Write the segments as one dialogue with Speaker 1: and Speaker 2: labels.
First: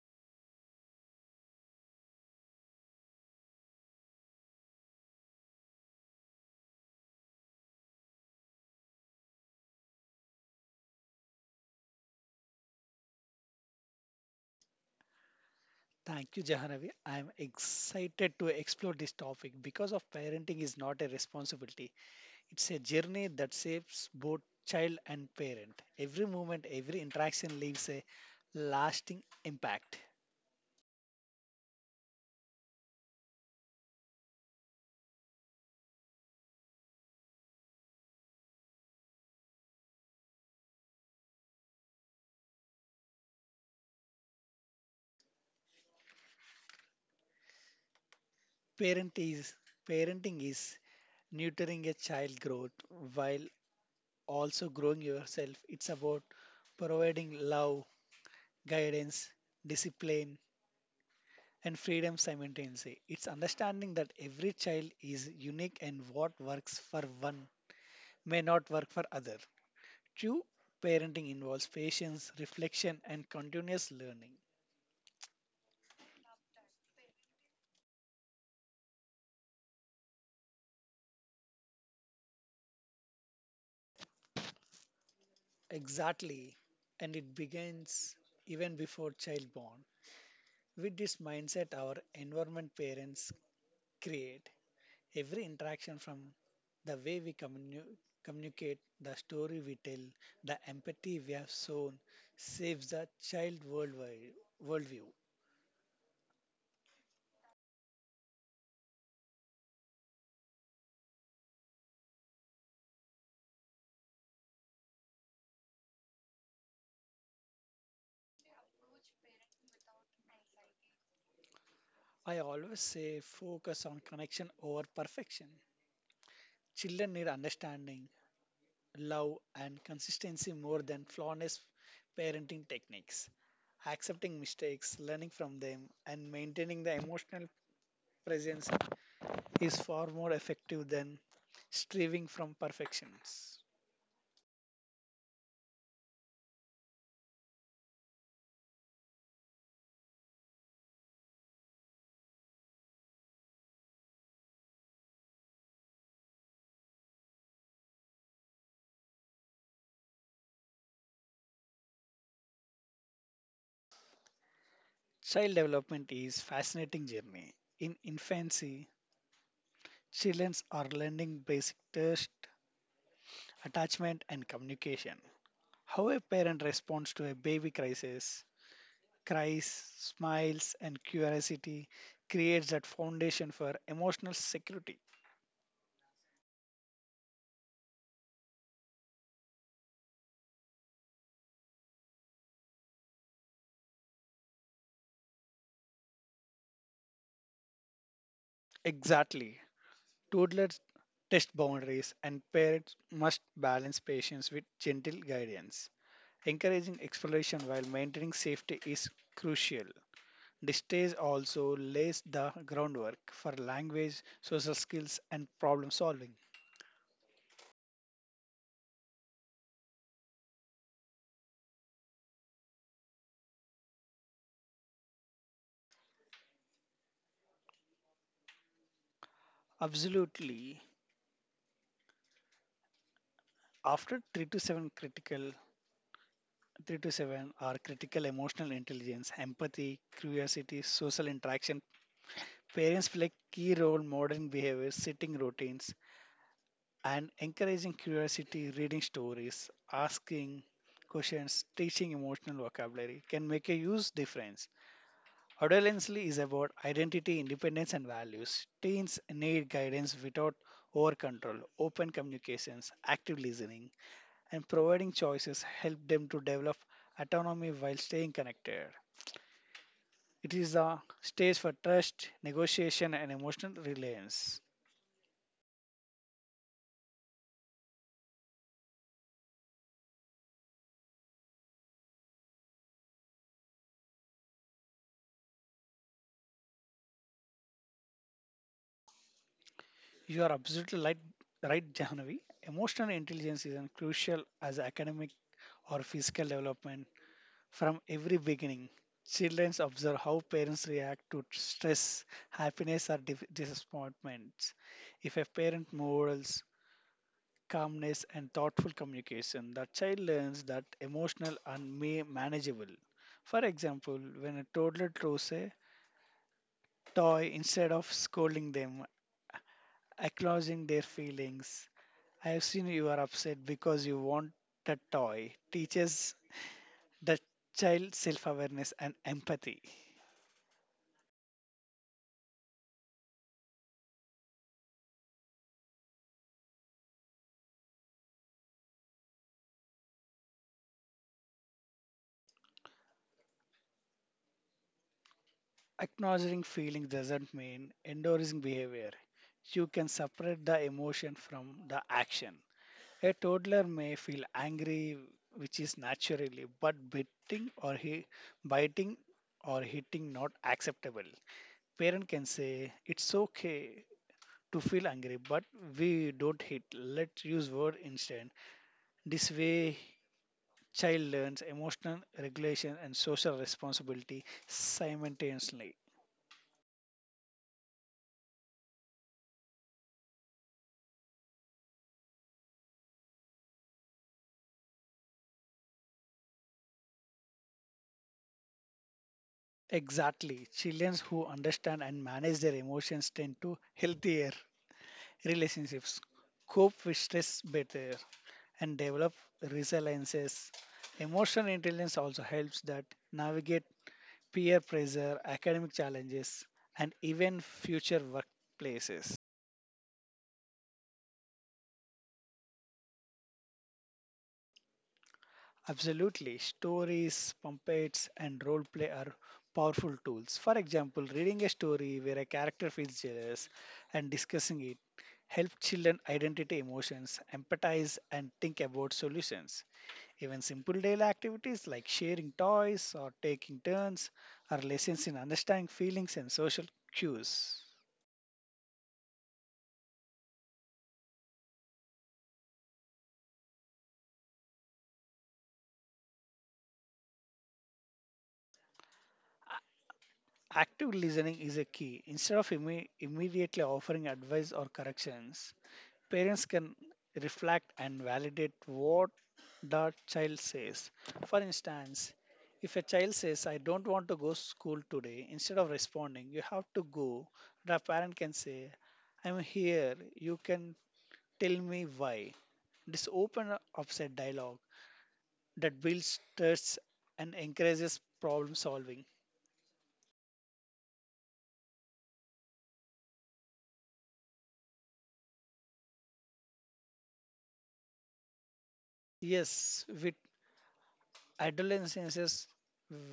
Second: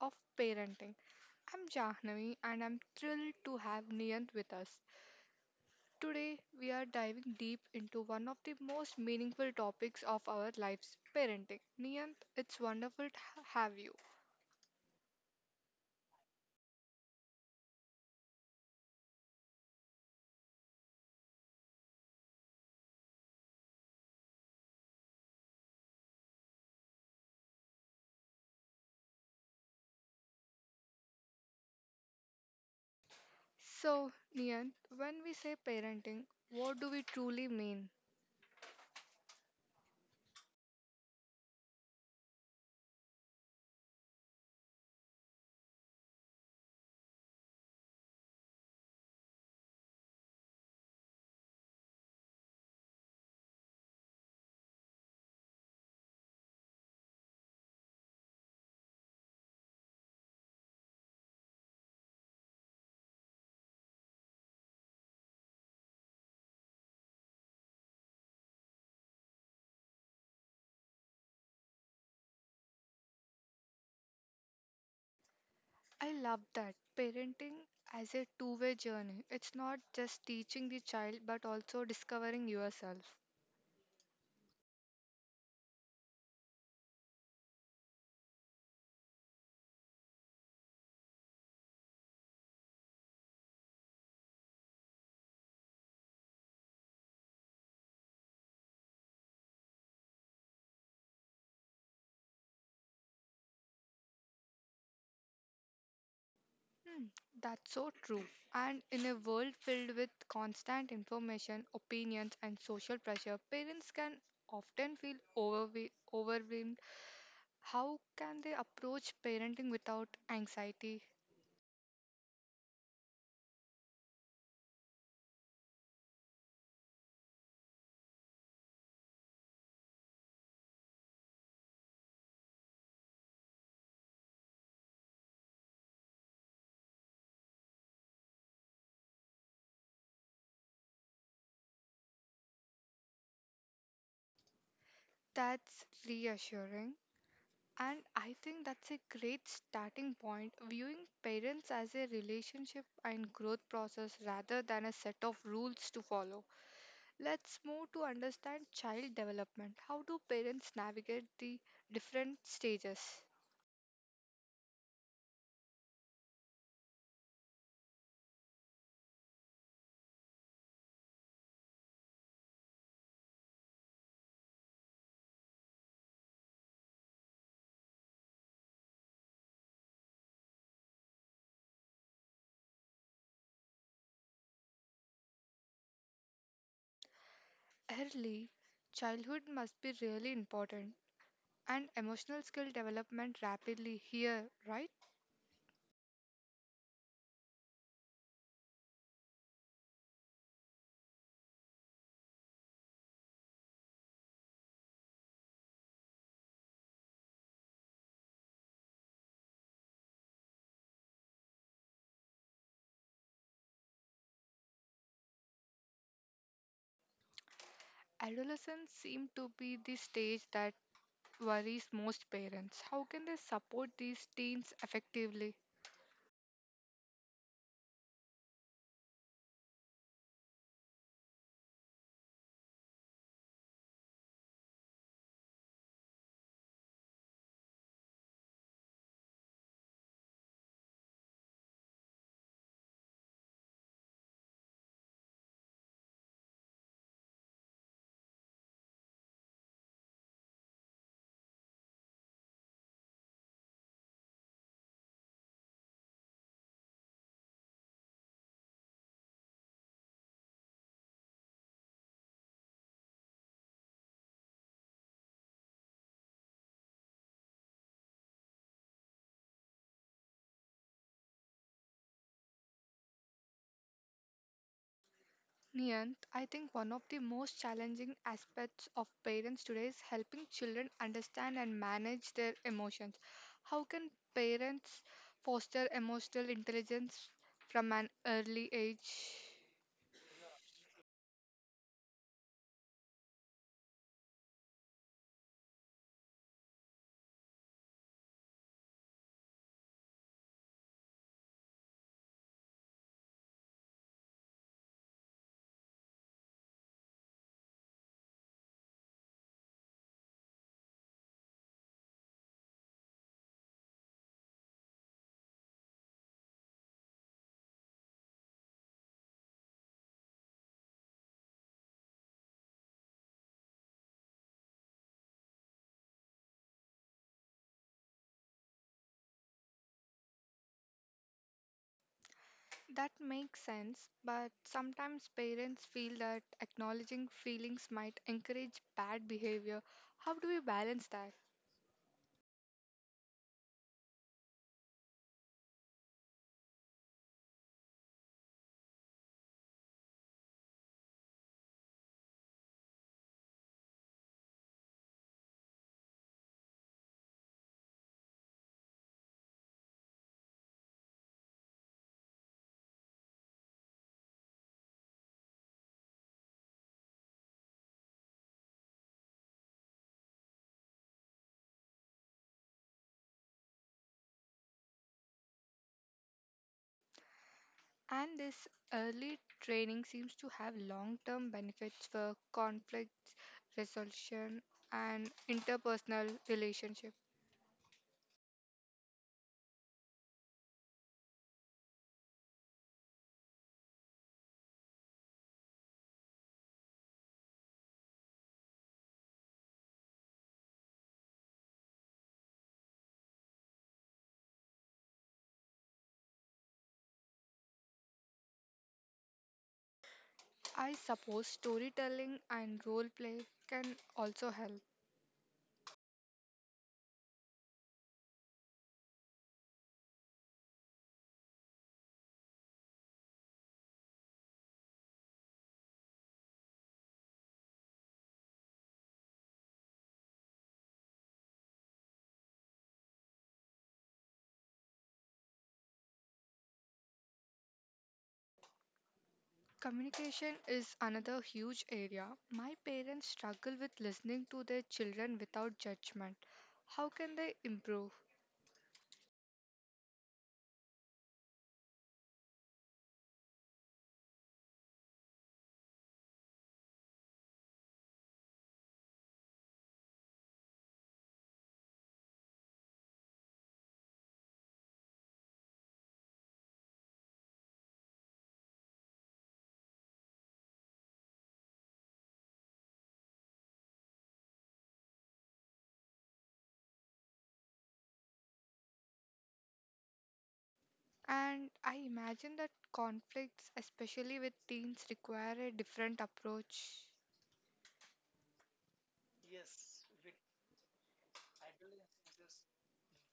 Speaker 1: of Parenting. I'm Jahnavi and I'm thrilled to have Niyant with us. Today we are diving deep into one of the most meaningful topics of our lives, parenting. Niyant, it's wonderful to have you.
Speaker 2: Thank you, Jahanavi. I am excited to explore this topic because of parenting is not a responsibility. It's a journey that shapes both child and parent. Every moment, every interaction leaves a lasting impact.
Speaker 1: So, Niyant, when we say parenting, what do we truly mean?
Speaker 2: Parent is parenting is nurturing a child growth while also growing yourself. It's about providing love, guidance, discipline, and freedom simultaneously. It's understanding that every child is unique and what works for one may not work for other. True parenting involves patience, reflection, and continuous learning.
Speaker 1: I love that. Parenting as a two-way journey. It's not just teaching the child but also discovering yourself.
Speaker 2: Exactly. And it begins even before child born. With this mindset, our environment parents create. Every interaction from the way we communicate, the story we tell, the empathy we have shown saves the child worldview.
Speaker 1: Hmm, That's so true. And in a world filled with constant information, opinions, and social pressure, parents can often feel overwhelmed. How can they approach parenting without anxiety?
Speaker 2: I always say focus on connection over perfection. Children need understanding, love, and consistency more than flawless parenting techniques. Accepting mistakes, learning from them, and maintaining the emotional presence is far more effective than striving from perfections.
Speaker 1: That's reassuring. And I think that's a great starting point, viewing parents as a relationship and growth process rather than a set of rules to follow. Let's move to understand child development. How do parents navigate the different stages?
Speaker 2: Child development is fascinating journey. In infancy, children are learning basic trust, attachment and communication. How a parent responds to a baby cries, smiles and curiosity creates that foundation for emotional security.
Speaker 1: Early childhood must be really important and emotional skill development rapidly here, right?
Speaker 2: Exactly. Toddlers test boundaries and parents must balance patience with gentle guidance. Encouraging exploration while maintaining safety is crucial. The stage also lays the groundwork for language, social skills, and problem solving.
Speaker 1: Adolescence seem to be the stage that worries most parents. How can they support these teens effectively?
Speaker 2: Absolutely. After 3 to 7 critical 3 to 7 are critical emotional intelligence, empathy, curiosity, social interaction. Parents play key role modern behaviors, setting routines, and encouraging curiosity, reading stories, asking questions, teaching emotional vocabulary can make a huge difference. Adolescence is about identity, independence, and values. Teens need guidance without over control, open communications, active listening, and providing choices help them to develop autonomy while staying connected. It is a stage for trust, negotiation, and emotional reliance.
Speaker 1: Niyant, I think one of the most challenging aspects of parents today is helping children understand and manage their emotions. How can parents foster emotional intelligence from an early age?
Speaker 2: You are absolutely right, Jahnavi. Emotional intelligence is as crucial as academic or physical development. From every beginning, children observe how parents react to stress, happiness, or disappointments. If a parent models calmness and thoughtful communication, the child learns that emotional and may manageable. For example, when a toddler throws a toy instead of scolding them, acknowledging their feelings, I have seen you are upset because you want a toy, teaches the child self awareness and empathy.
Speaker 1: That makes sense, but sometimes parents feel that acknowledging feelings might encourage bad behavior. How do we balance that?
Speaker 2: Acknowledging feelings doesn't mean endorsing behavior. You can separate the emotion from the action. A toddler may feel angry, which is naturally, but biting or hitting not acceptable. Parent can say it's okay to feel angry, but we don't hit. Let's use word instead. This way, child learns emotional regulation and social responsibility simultaneously.
Speaker 1: And this early training seems to have long term benefits for conflict resolution and interpersonal relationship.
Speaker 2: Exactly. Children who understand and manage their emotions tend to healthier relationships, cope with stress better, and develop resiliences. Emotional intelligence also helps that navigate peer pressure, academic challenges, and even future workplaces.
Speaker 1: I suppose storytelling and role play can also help.
Speaker 2: Absolutely. Stories, puppets, and role play are powerful tools. For example, reading a story where a character feels jealous and discussing it help children identify emotions, empathize, and think about solutions. Even simple daily activities like sharing toys or taking turns are lessons in understanding feelings and social cues.
Speaker 1: Communication is another huge area. My parents struggle with listening to their children without judgment. How can they improve?
Speaker 2: Active listening is a key. Instead of immediately offering advice or corrections, parents can reflect and validate what the child says. For instance, if a child says, I don't want to go school today, instead of responding, you have to go, the parent can say, I'm here, you can tell me why. This open upset dialogue that builds trust and encourages problem solving.
Speaker 1: And I imagine that conflicts, especially with teens, require a different approach.
Speaker 2: Yes, we adolescence's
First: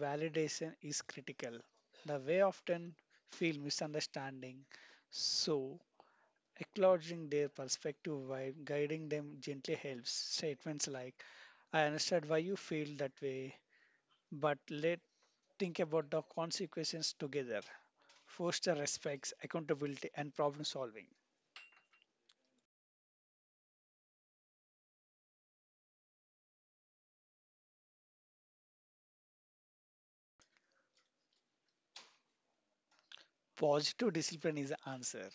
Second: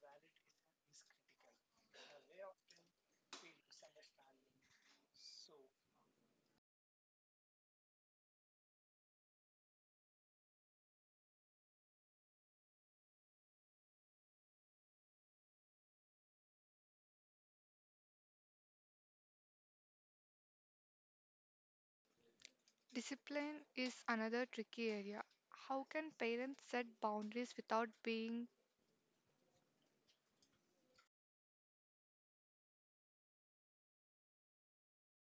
Speaker 2: validation is critical. The way often feel misunderstanding, so acknowledging their perspective while guiding them gently helps. Statements like, I understand why you feel that way, but let's think about the consequences together. Foster respects, accountability, and problem solving.
Speaker 1: Discipline is another tricky area. How can parents set boundaries without being
Speaker 2: Positive discipline is the answer.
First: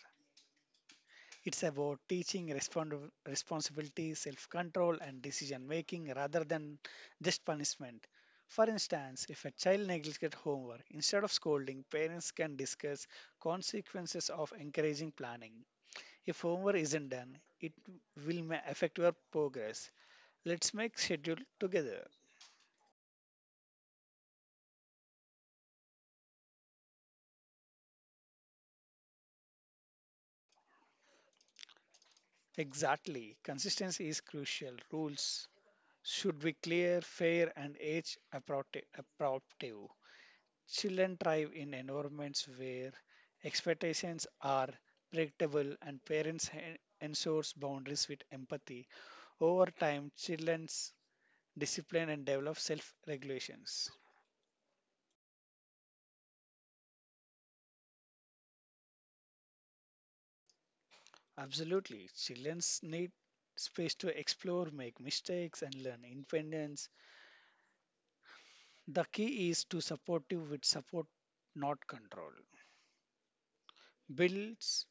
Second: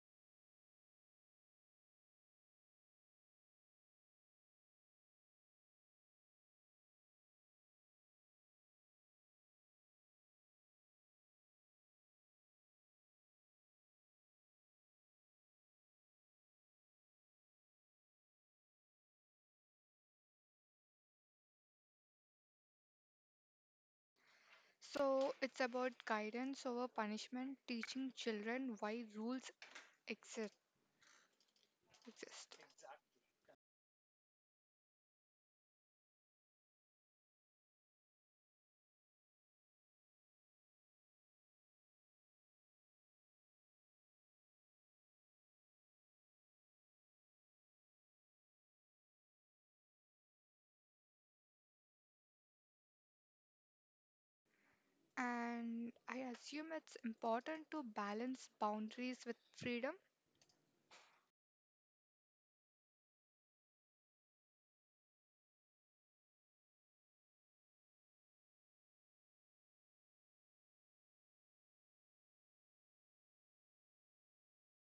Speaker 2: It's about teaching responsibility, self control, and decision making rather than just punishment. For instance, if a child neglects homework, instead of scolding, parents can discuss consequences of encouraging planning. If homework isn't done, it will may affect your progress. Let's make schedule together.
Speaker 1: so? It's about guidance over punishment, teaching children why rules exist. exist.
Speaker 2: Exactly. Consistency is crucial. Rules should be clear, fair, and age appropriate. Children thrive in environments where expectations are predictable and parents ensures boundaries with empathy. Over time, children's discipline and develop self-regulations.
Speaker 1: And I assume it's important to balance boundaries with freedom.
Speaker 2: Absolutely, children's need space to explore, make mistakes, and learn independence. The key is to supportive with support, not control. Builds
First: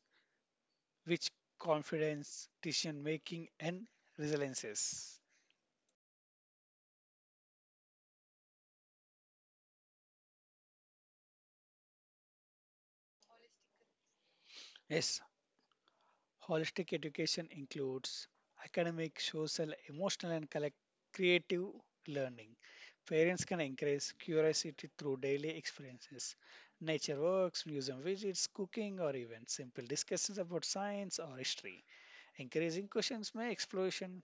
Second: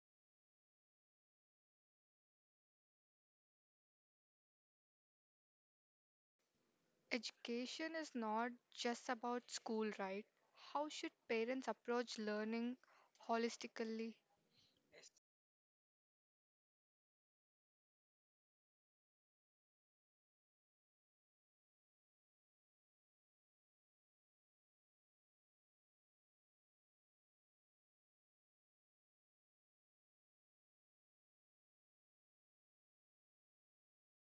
Speaker 2: which confidence, decision making, and resiliences.
Speaker 1: Education is not just about school, right? How should parents approach learning holistically?
Speaker 2: Yes, holistic education includes academic, social, emotional, and creative learning. Parents can encourage curiosity through daily experiences, nature walks, museum visits, cooking, or even simple discussions about science or history. Encouraging questions may exploration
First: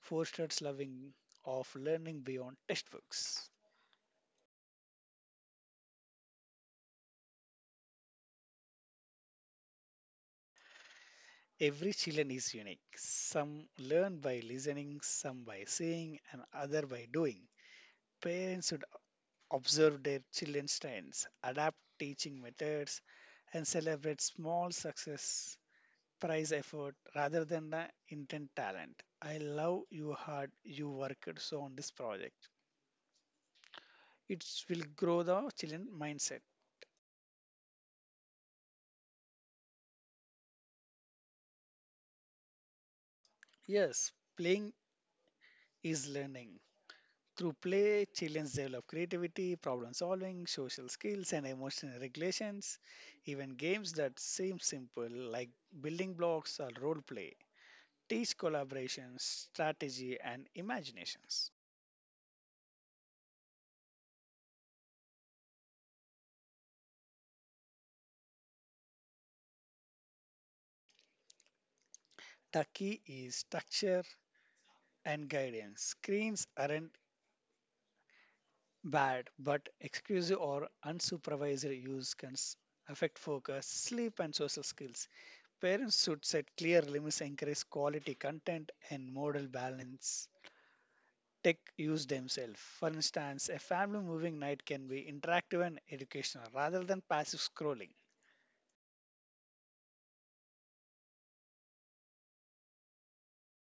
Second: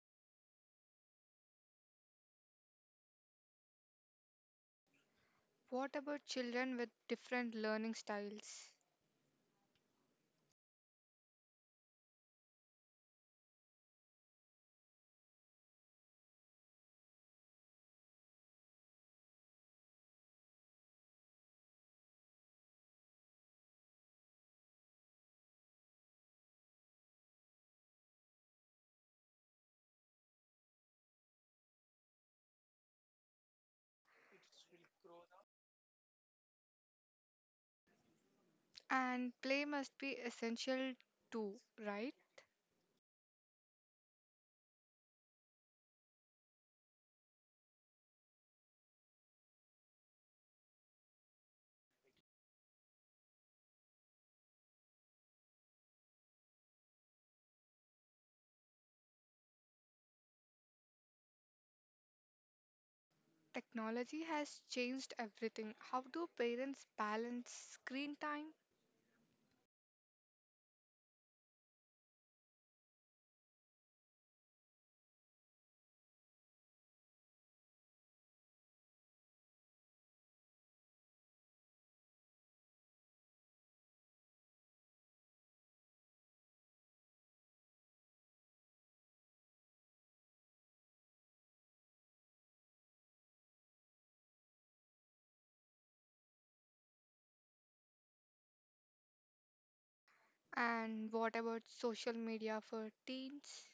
Speaker 2: fosters loving of learning beyond textbooks.
Speaker 1: What about children with different learning styles?
Speaker 2: Every children is unique. Some learn by listening, some by seeing, and other by doing. Parents should observe their children's trends, adapt teaching methods, and celebrate small success prize effort rather than the intent talent. I love you hard you worked so on this project. It will grow the children mindset.
Speaker 1: And play must be essential too, right?
Speaker 2: Yes, playing is learning. Through play, children develop creativity, problem solving, social skills, and emotional regulations. Even games that seem simple, like building blocks or role play, teach collaboration, strategy, and imaginations.
Speaker 1: Technology has changed everything. How do parents balance screen time?
Speaker 2: The key is structure and guidance. Screens aren't bad, but exclusive or unsupervised use can affect focus, sleep, and social skills. Parents should set clear limits, encourage quality content, and model balance. Tech use themselves. For instance, a family moving night can be interactive and educational rather than passive scrolling.
Speaker 1: And what about social media for teens?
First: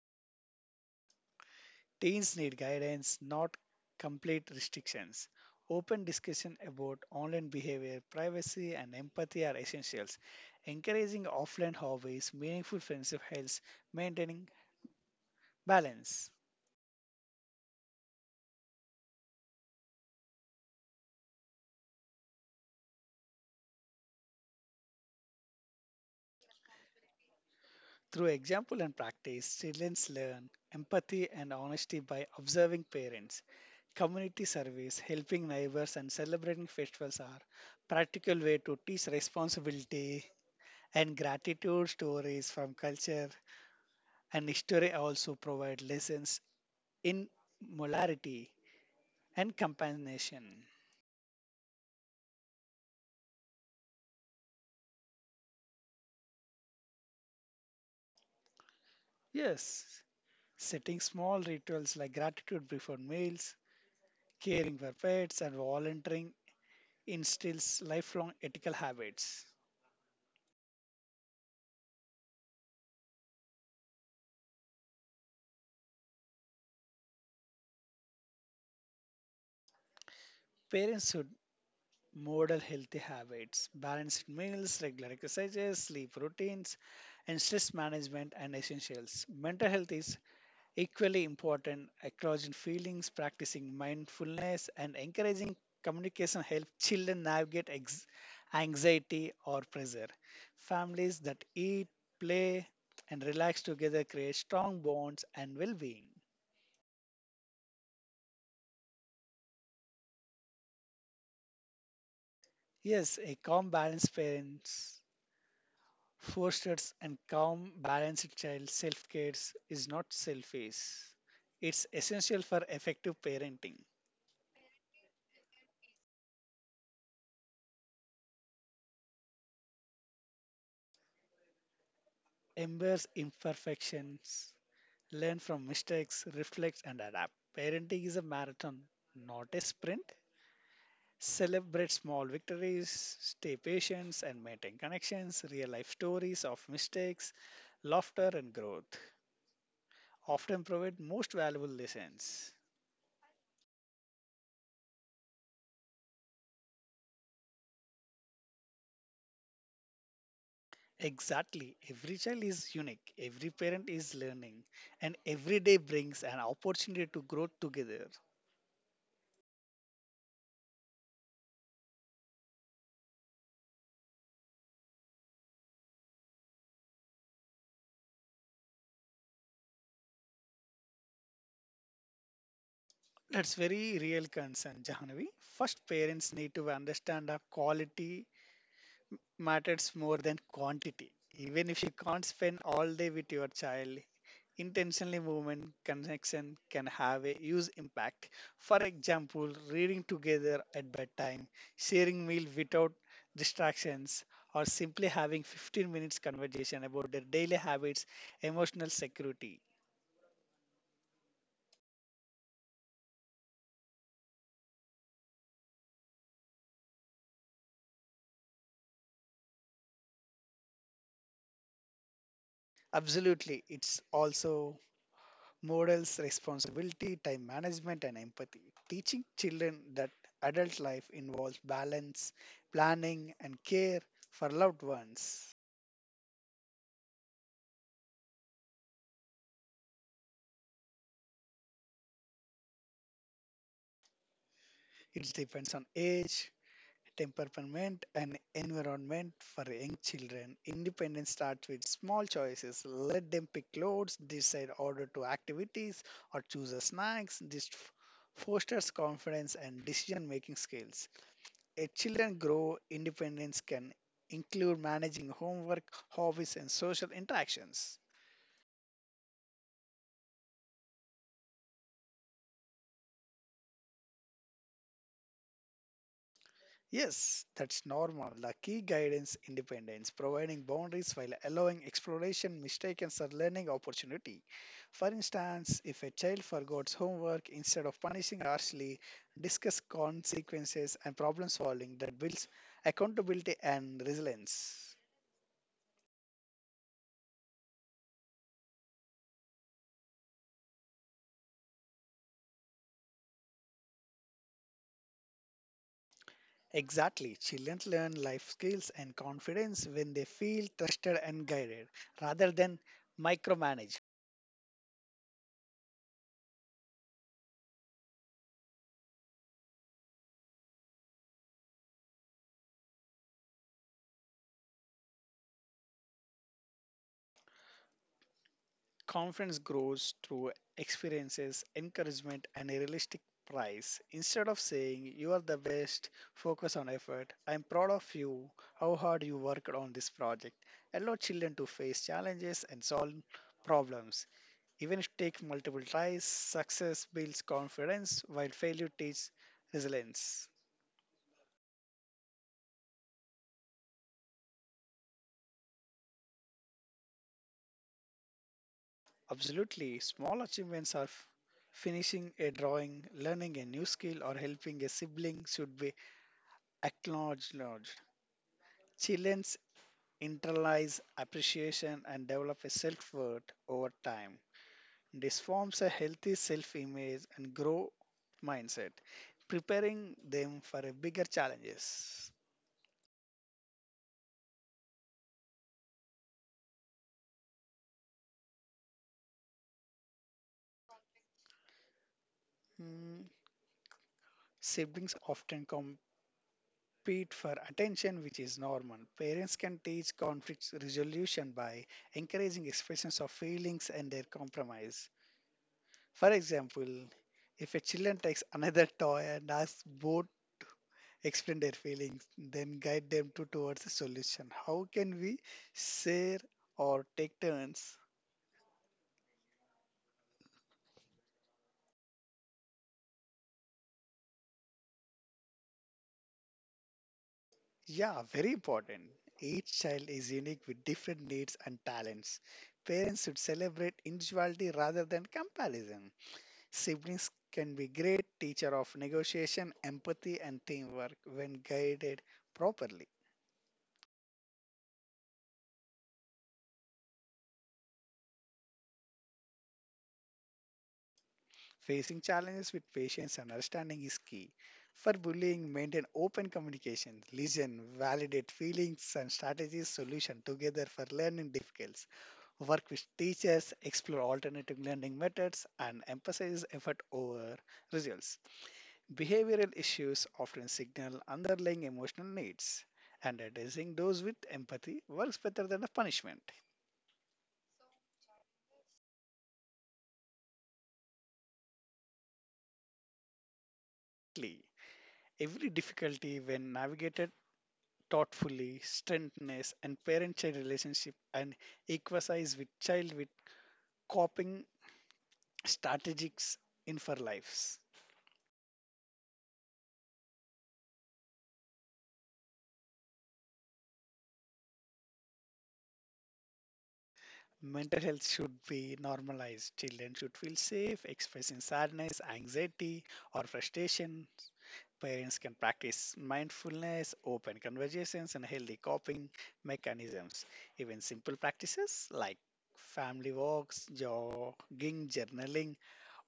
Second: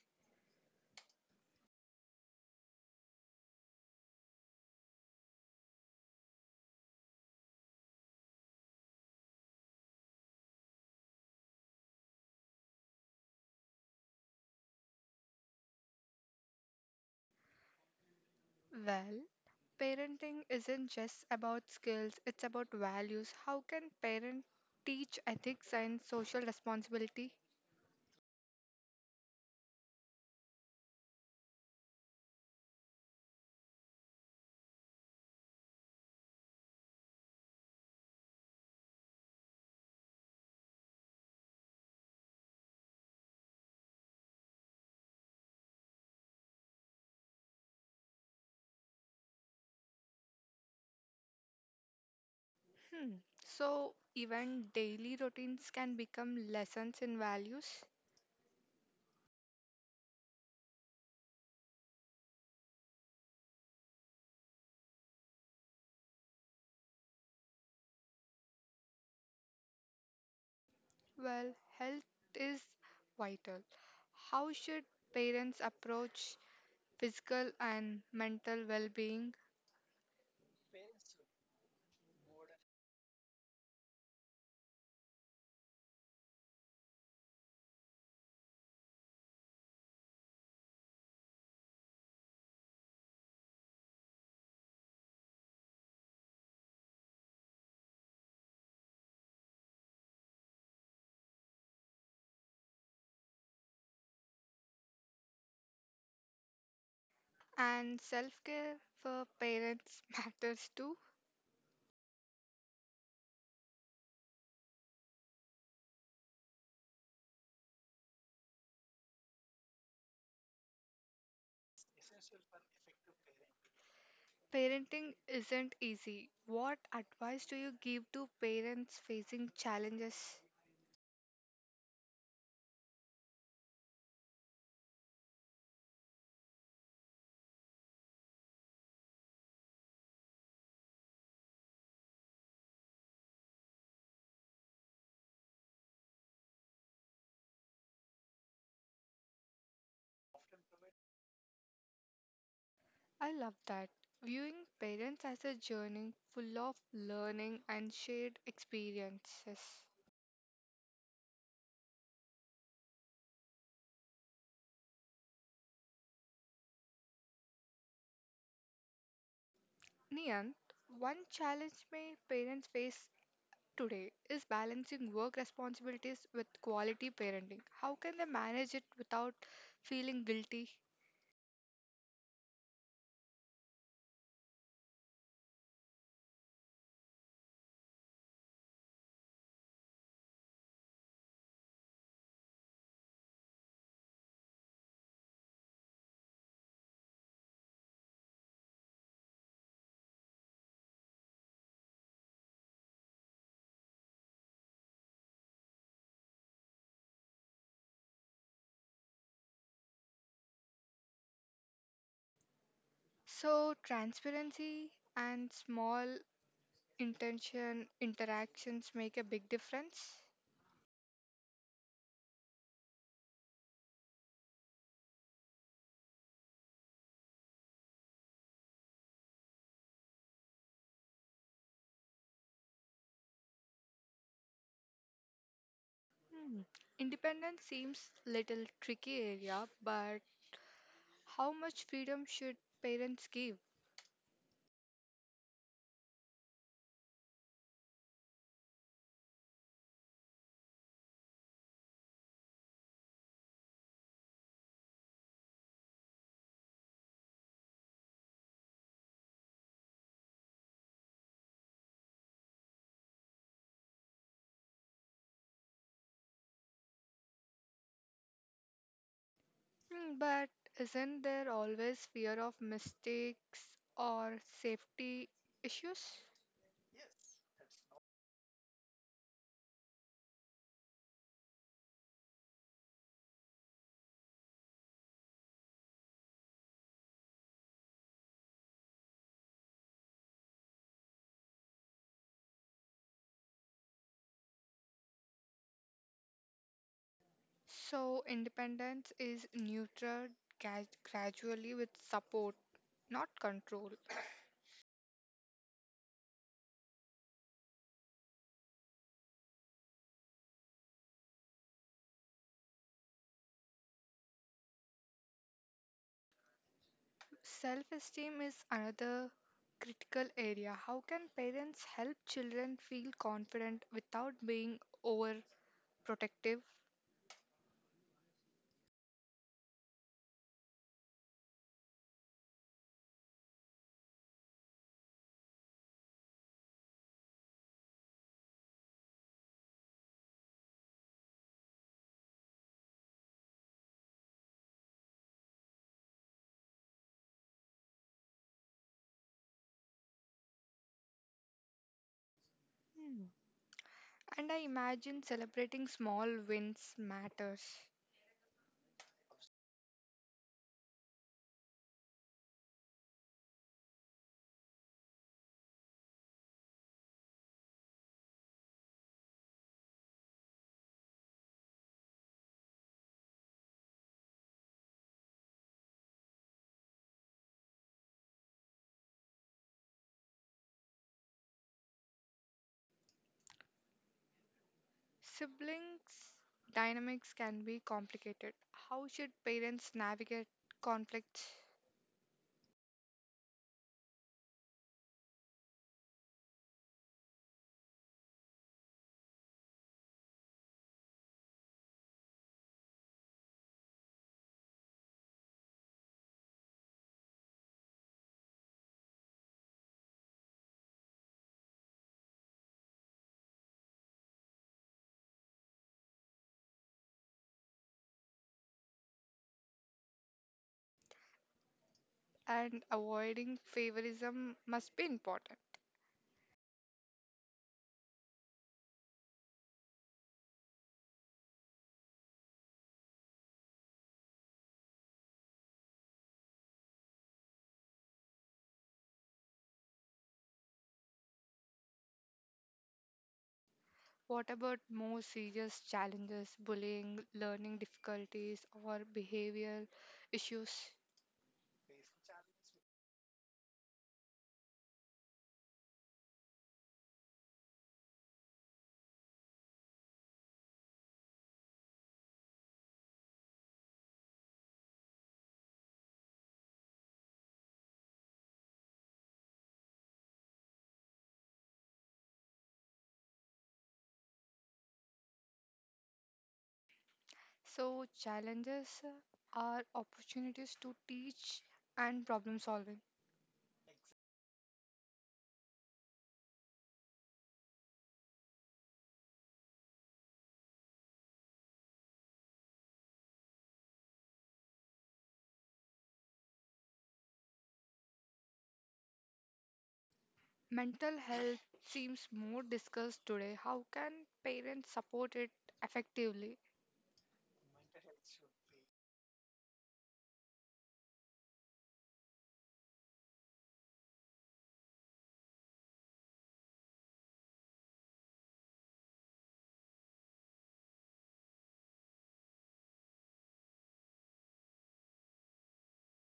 Speaker 2: Teens need guidance, not complete restrictions. Open discussion about online behavior, privacy, and empathy are essentials. Encouraging offline hobbies, meaningful friendship helps maintaining balance.
Speaker 1: Well, parenting isn't just about skills, it's about values. How can parents teach ethics and social responsibility?
Speaker 2: Through example and practice, children learn empathy and honesty by observing parents. Community service, helping neighbors, and celebrating festivals are practical way to teach responsibility and gratitude stories from culture and history also provide lessons in molarity and companionship.
Speaker 1: Hmm. So, even daily routines can become lessons in values.
Speaker 2: Yes, setting small rituals like gratitude before meals, caring for pets, and volunteering instills lifelong ethical habits.
Speaker 1: Well, health is vital. How should parents approach physical and mental well being?
Speaker 2: Parents should model healthy habits, balanced meals, regular exercises, sleep routines, and stress management and essentials. Mental health is equally important across feelings practicing mindfulness and encouraging communication help children navigate anxiety or pressure families that eat play and relax together create strong bonds and well-being.
Speaker 1: And self care for parents matters too.
Speaker 2: Yes, a calm balanced parents fosters and calm balanced child self-care is not selfish, it's essential for effective parenting.
Speaker 1: Parenting isn't easy. What advice do you give to parents facing challenges?
Speaker 2: Embrace imperfections. Learn from mistakes, reflect, and adapt. Parenting is a marathon, not a sprint. Celebrate small victories, stay patient, and maintain connections. Real life stories of mistakes, laughter, and growth often provide most valuable lessons.
Speaker 1: I love that. Viewing parents as a journey full of learning and shared experiences.
Speaker 2: Exactly. Every child is unique, every parent is learning, and every day brings an opportunity to grow together.
Speaker 1: Nian, one challenge may parents face today is balancing work responsibilities with quality parenting. How can they manage it without feeling guilty?
Speaker 2: That's very real concern, Jahanavi. First, parents need to understand that quality matters more than quantity. Even if you can't spend all day with your child, intentionally movement connection can have a huge impact. For example, reading together at bedtime, sharing meal without distractions, or simply having 15 minutes conversation about their daily habits, emotional security.
Speaker 1: So, transparency and small intention interactions make a big difference.
Speaker 2: Absolutely, it's also models responsibility, time management, and empathy. Teaching children that adult life involves balance, planning, and care for loved ones.
Speaker 1: Hmm. Independence seems little tricky area, but how much freedom should parents give?
Speaker 2: It depends on age, temperament, and environment for young children. Independence starts with small choices. Let them pick clothes, decide order to activities, or choose the snacks. Fosters confidence and decision making skills. As children grow, independence can include managing homework, hobbies, and social interactions.
Speaker 1: Hmm, but isn't there always fear of mistakes or safety issues?
Speaker 2: Yes, that's normal. The key guidance independence, providing boundaries while allowing exploration, mistakes, or learning opportunity. For instance, if a child forgets homework, instead of punishing harshly, discuss consequences and problem solving that builds accountability and resilience.
Speaker 1: So, independence is nurtured gradually with support, not control.
Speaker 2: Exactly. Children learn life skills and confidence when they feel trusted and guided rather than micromanaged.
Speaker 1: Self esteem is another critical area. How can parents help children feel confident without being overprotective?
Speaker 2: Confidence grows through experiences, encouragement, and a realistic price. Instead of saying, You are the best, focus on effort. I am proud of you, how hard you worked on this project. Allow children to face challenges and solve problems. Even if take multiple tries, success builds confidence while failure teaches resilience.
Speaker 1: Hmm. And I imagine celebrating small wins matters.
Speaker 2: Absolutely, small achievements are finishing a drawing, learning a new skill, or helping a sibling should be acknowledged. Childrens internalize appreciation and develop a self worth over time. This forms a healthy self image and grow mindset, preparing them for a bigger challenges.
Speaker 1: Siblings' dynamics can be complicated. How should parents navigate conflicts?
Speaker 2: Mm, siblings often compete for attention, which is normal. Parents can teach conflict resolution by encouraging expressions of feelings and their compromise. For example, if a child takes another toy and asks both explain their feelings, then guide them to towards a solution. How can we share or take turns?
Speaker 1: And avoiding favorism must be important.
Speaker 2: Yeah, very important. Each child is unique with different needs and talents. Parents should celebrate individuality rather than comparison. Siblings can be great teacher of negotiation, empathy, and teamwork when guided properly.
Speaker 1: What about more serious challenges, bullying, learning difficulties, or behavioral issues?
Speaker 2: Facing challenges with patience and understanding is key. For bullying, maintain open communication, listen, validate feelings and strategies, solution together for learning difficulties. Work with teachers, explore alternative learning methods, and emphasize effort over results. Behavioral issues often signal underlying emotional needs, and addressing those with empathy works better than a punishment.
Speaker 1: So, challenges are opportunities to teach and problem solving.
Speaker 2: Lee, every difficulty, when navigated thoughtfully, strengthens and parent child relationship and equalize with child with coping strategies in for lives.
Speaker 1: Mental health seems more discussed today. How can parents support it effectively?
Speaker 2: Mental health should be normalized. Children should feel safe expressing sadness, anxiety, or frustration. Parents can practice mindfulness, open conversations, and healthy coping mechanisms. Even simple practices like family walks, jogging, journaling,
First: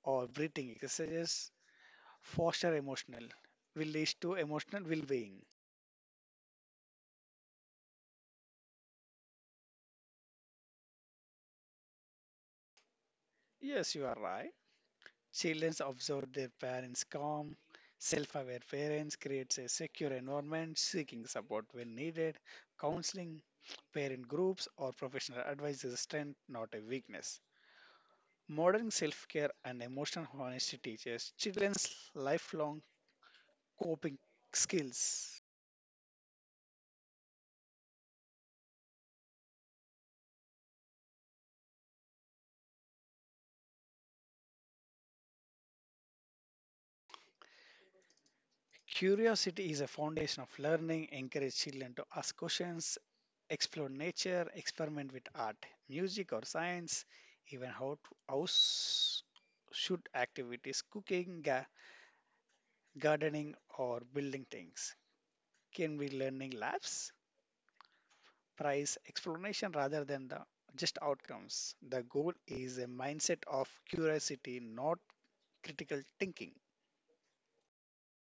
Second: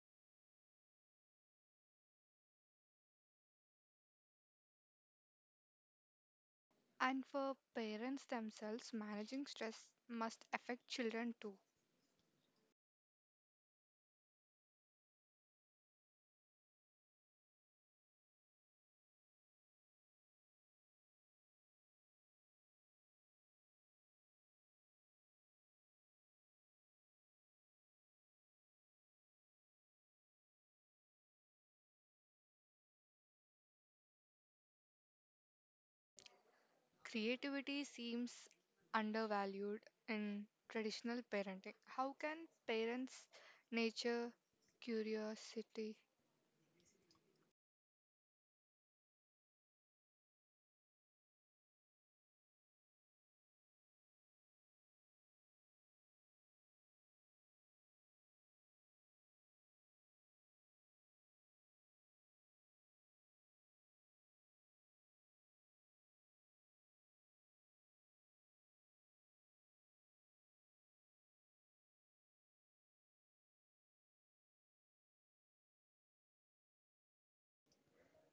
Speaker 2: or breathing exercises foster emotional will lead to emotional well-being.
Speaker 1: And for parents themselves, managing stress must affect children too.
Speaker 2: Yes, you are right. Children observe their parents calm. Self-aware parents creates a secure environment, seeking support when needed, counseling, parent groups, or professional advice is a strength, not a weakness. Modern self care and emotional honesty teaches children's lifelong coping skills.
Speaker 1: Creativity seems undervalued in traditional parenting. How can parents nurture curiosity?
Speaker 2: Curiosity is a foundation of learning. Encourage children to ask questions, explore nature, experiment with art, music, or science, even how to house should activities, cooking, gardening, or building things can be learning labs. Prize explanation rather than the just outcomes. The goal is a mindset of curiosity, not critical thinking.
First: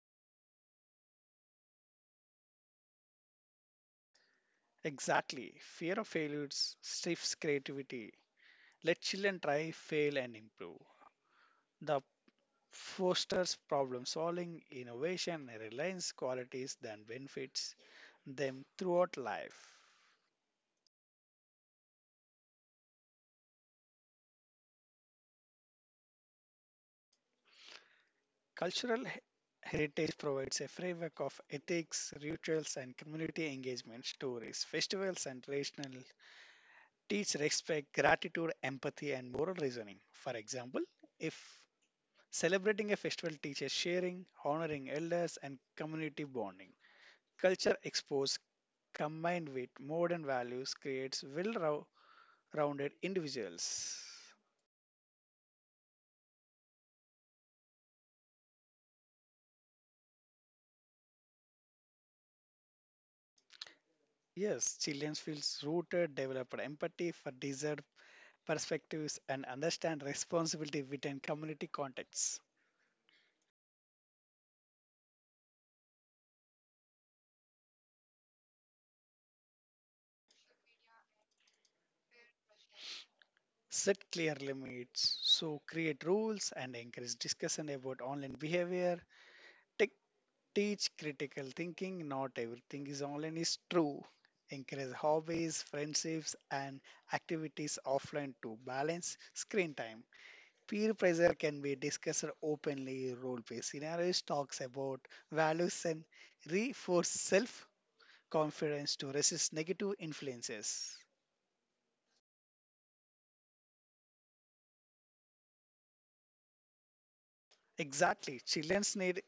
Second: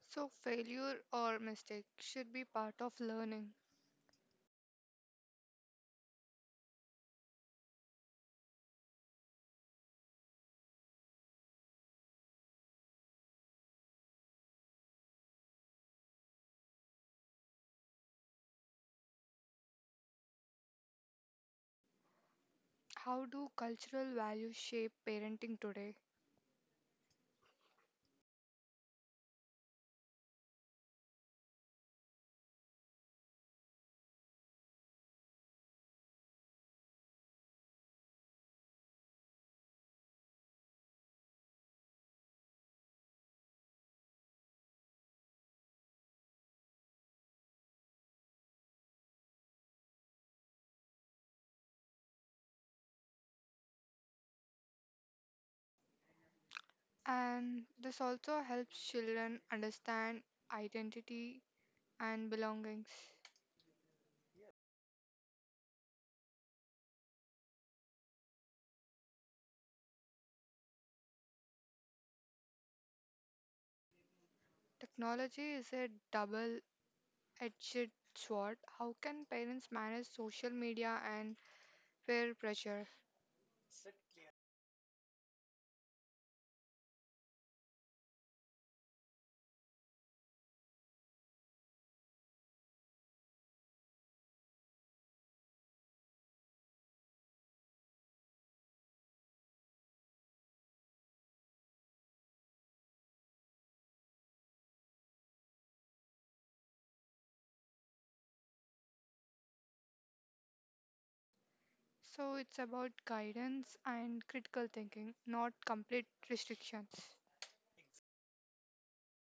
Speaker 1: So, failure or mistake should be part of learning.
Speaker 2: Exactly. Fear of failures stifles creativity. Let children try, fail, and improve. The fosters problem solving, innovation, and reliance qualities that benefits them throughout life.
Speaker 1: How do cultural values shape parenting today?
Speaker 2: Cultural heritage provides a framework of ethics, rituals, and community engagement stories. Festivals and traditional teach respect, gratitude, empathy, and moral reasoning. For example, if celebrating a festival teaches sharing, honoring elders, and community bonding. Culture exposed combined with modern values creates well-rounded individuals.
Speaker 1: And this also helps children understand identity and belongings.
Speaker 2: Yes, children feel rooted, develop empathy for desired perspectives, and understand responsibility within community contexts.
Speaker 1: Technology is a double edged sword. How can parents manage social media and peer pressure?
Speaker 2: Set clear limits, so create rules and encourage discussion about online behavior. Tech Teach critical thinking. Not everything is online is true. Encourage hobbies, friendships, and activities offline to balance screen time. Peer pressure can be discussed openly. Role play scenarios talks about values and reinforce self confidence to resist negative influences.
Speaker 1: So it's about guidance and critical thinking, not complete restrictions.
Speaker 2: Exactly. Children need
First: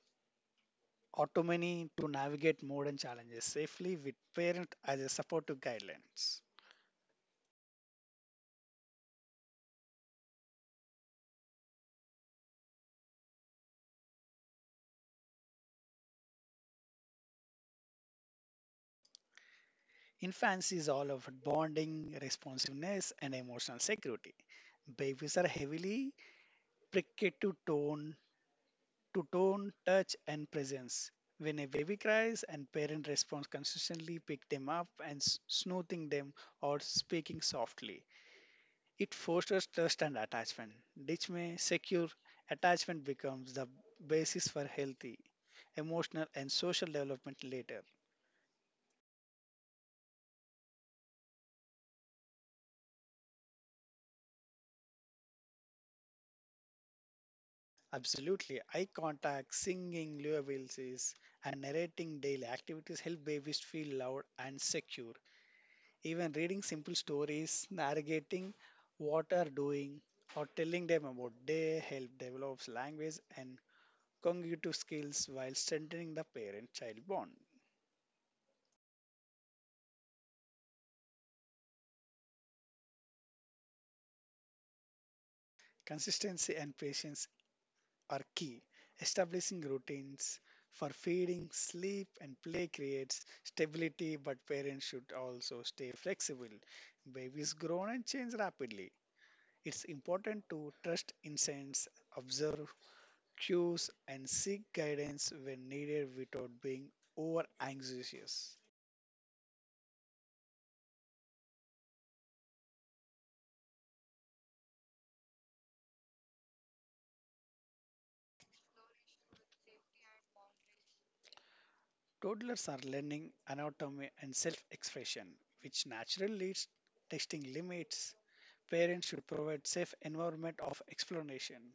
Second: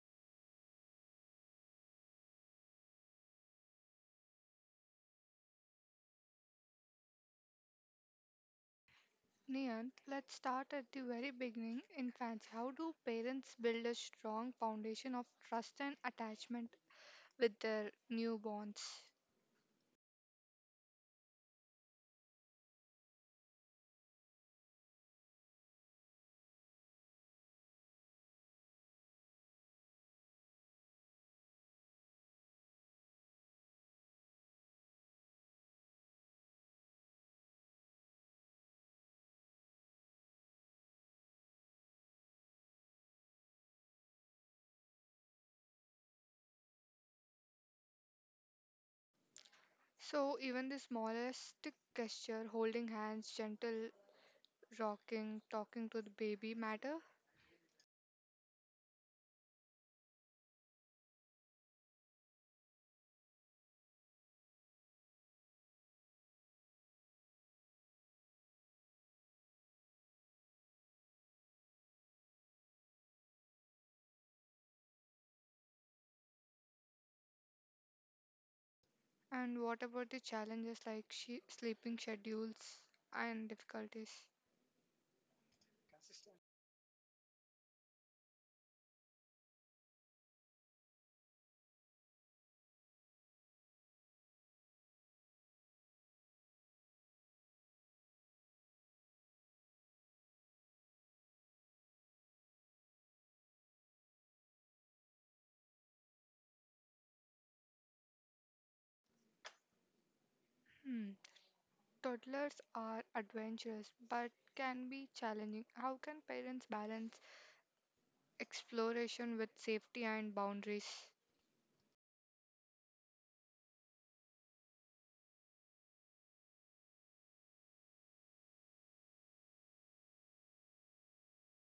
Speaker 2: autonomy to navigate modern challenges safely with parent as a supportive guidelines.
Speaker 1: Niyant, let's start at the very beginning. Infants. How do parents build a strong foundation of trust and attachment with their newborns?
Speaker 2: Infancy is all about bonding, responsiveness, and emotional security. Babies are heavily pricked to tone, touch, and presence. When a baby cries and parent responds consistently, pick them up and smoothing them or speaking softly. It fosters trust and attachment. Which may secure attachment becomes the basis for healthy emotional and social development later.
Speaker 1: So even the smallest gesture, holding hands, gentle rocking, talking to the baby matter.
Speaker 2: Absolutely. Eye contact, singing lullabies, and narrating daily activities help babies feel loud and secure. Even reading simple stories, narrating what are doing, or telling them about they help develops language and cognitive skills while strengthening the parent-child bond.
Speaker 1: And what about the challenges like sleeping schedules and difficulties?
Speaker 2: Consistency and patience are key. Establishing routines for feeding, sleep, and play creates stability, but parents should also stay flexible. Babies grow and change rapidly. It's important to trust instincts, observe cues, and seek guidance when needed without being over anxious.
Speaker 1: Hmm. Toddlers are adventurous but can be challenging. How can parents balance exploration with safety and boundaries?
Speaker 2: Toddlers are learning anatomy and self expression, which naturally leads testing limits. Parents should provide safe environment of exploration.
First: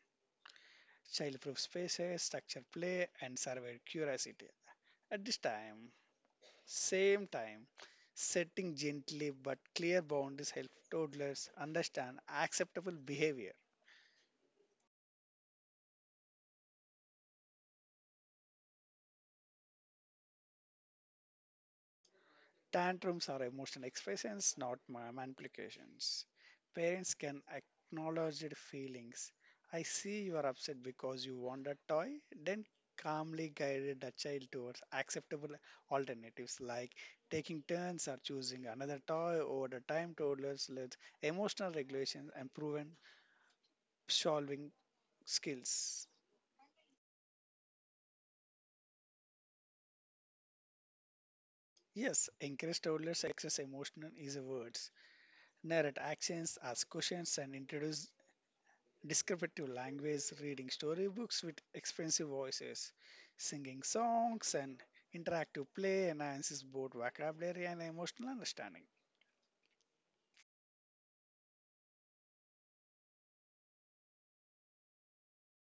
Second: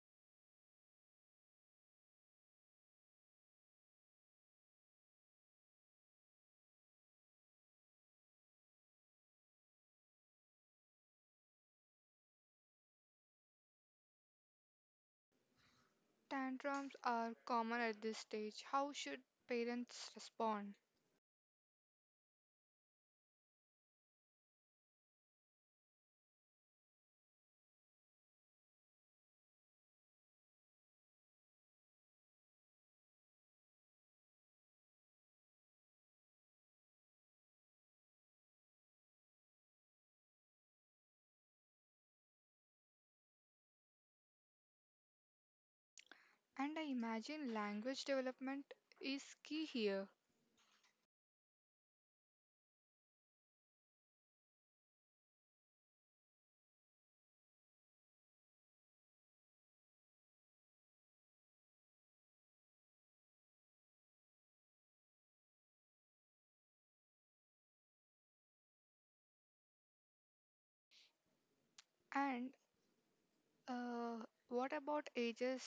Speaker 2: Childproof proof spaces, structured play, and surveyed curiosity. At this time, Same time, setting gently but clear boundaries help toddlers understand acceptable behavior.
Speaker 1: Tantrums are common at this stage. How should parents respond?
Speaker 2: Tantrums are emotional expressions, not manipulations. Parents can acknowledge their feelings. I see you are upset because you want a toy, then calmly guided the child towards acceptable alternatives like taking turns or choosing another toy over the time toddlers learn emotional regulation and proven solving skills.
Speaker 1: And I imagine language development is key here.
Speaker 2: Yes, encourage toddlers access emotional is a words. Narrate actions, ask questions, and introduce descriptive language, reading storybooks with expensive voices, singing songs, and interactive play enhances both vocabulary and emotional understanding.
Speaker 1: And what about ages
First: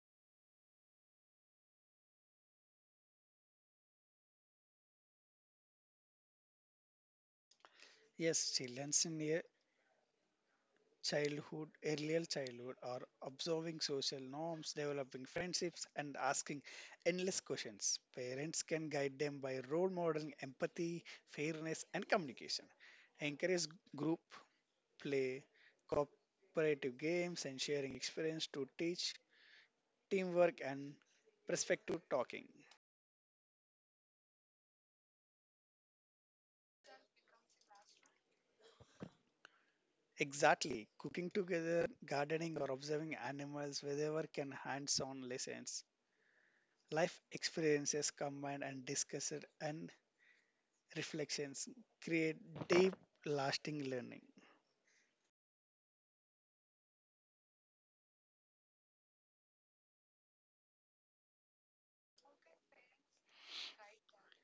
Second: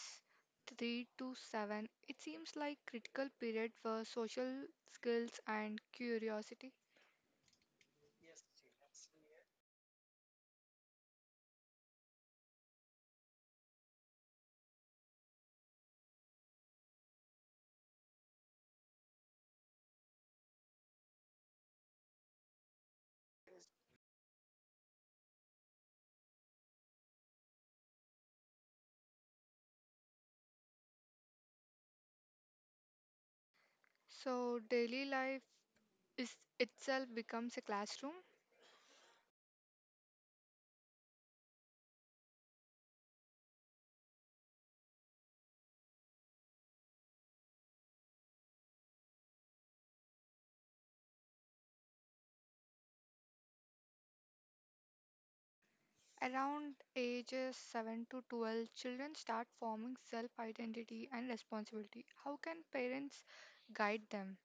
Speaker 1: 3 to 7? It seems like critical period for social skills and curiosity.
Speaker 2: Yes, children's in their childhood, earlier childhood, are observing social norms, developing friendships, and asking endless questions. Parents can guide them by role modeling empathy, fairness, and communication. Encourage group play, cooperative games, and sharing experience to teach teamwork and perspective talking.
Speaker 1: So daily life is itself becomes a classroom.
Speaker 2: Exactly. Cooking together, gardening, or observing animals, wherever can hands on lessons. Life experiences combined and discussed, and reflections create deep, lasting learning.
Speaker 1: Around ages 7 to 12, children start forming self identity and responsibility. How can parents guide them?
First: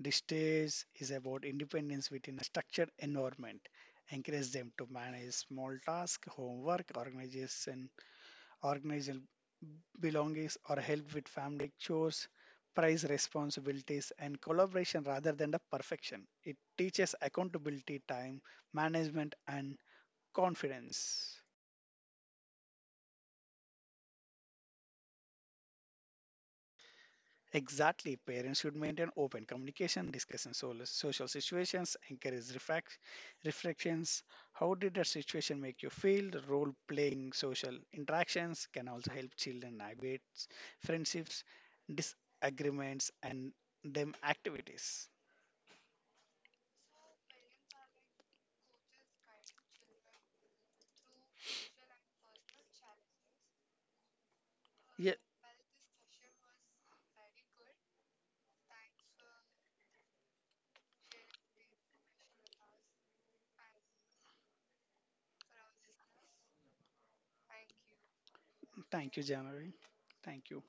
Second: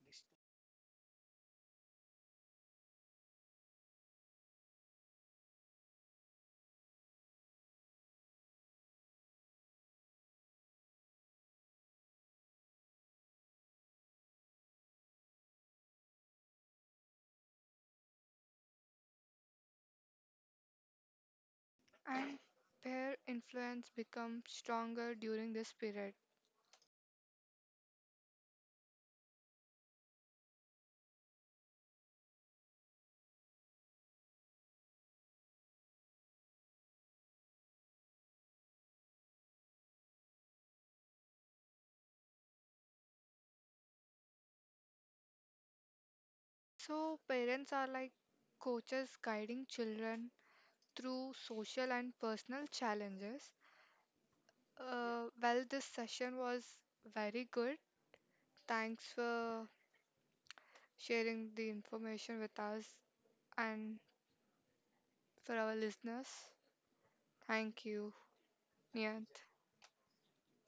Speaker 2: This stage is about independence within a structured environment. Encourage them to manage small tasks, homework, organization, organize belongings or help with family chores, prize responsibilities, and collaboration rather than the perfection. It teaches accountability, time management, and confidence.
Speaker 1: And peer influence becomes stronger during this period.
Speaker 2: Exactly. Parents should maintain open communication, discussing social situations, encourage reflections. How did that situation make you feel? Role playing social interactions can also help children navigate friendships, disagreements, and them activities.
Speaker 1: So, parents are like coaches guiding children through social and personal challenges.
Speaker 2: Yeah,
Speaker 1: Well, this session was very good. Thanks for sharing the information with us and for our listeners. Thank you,
Speaker 2: thank you,
Speaker 1: Nian.
Speaker 2: January. Thank you.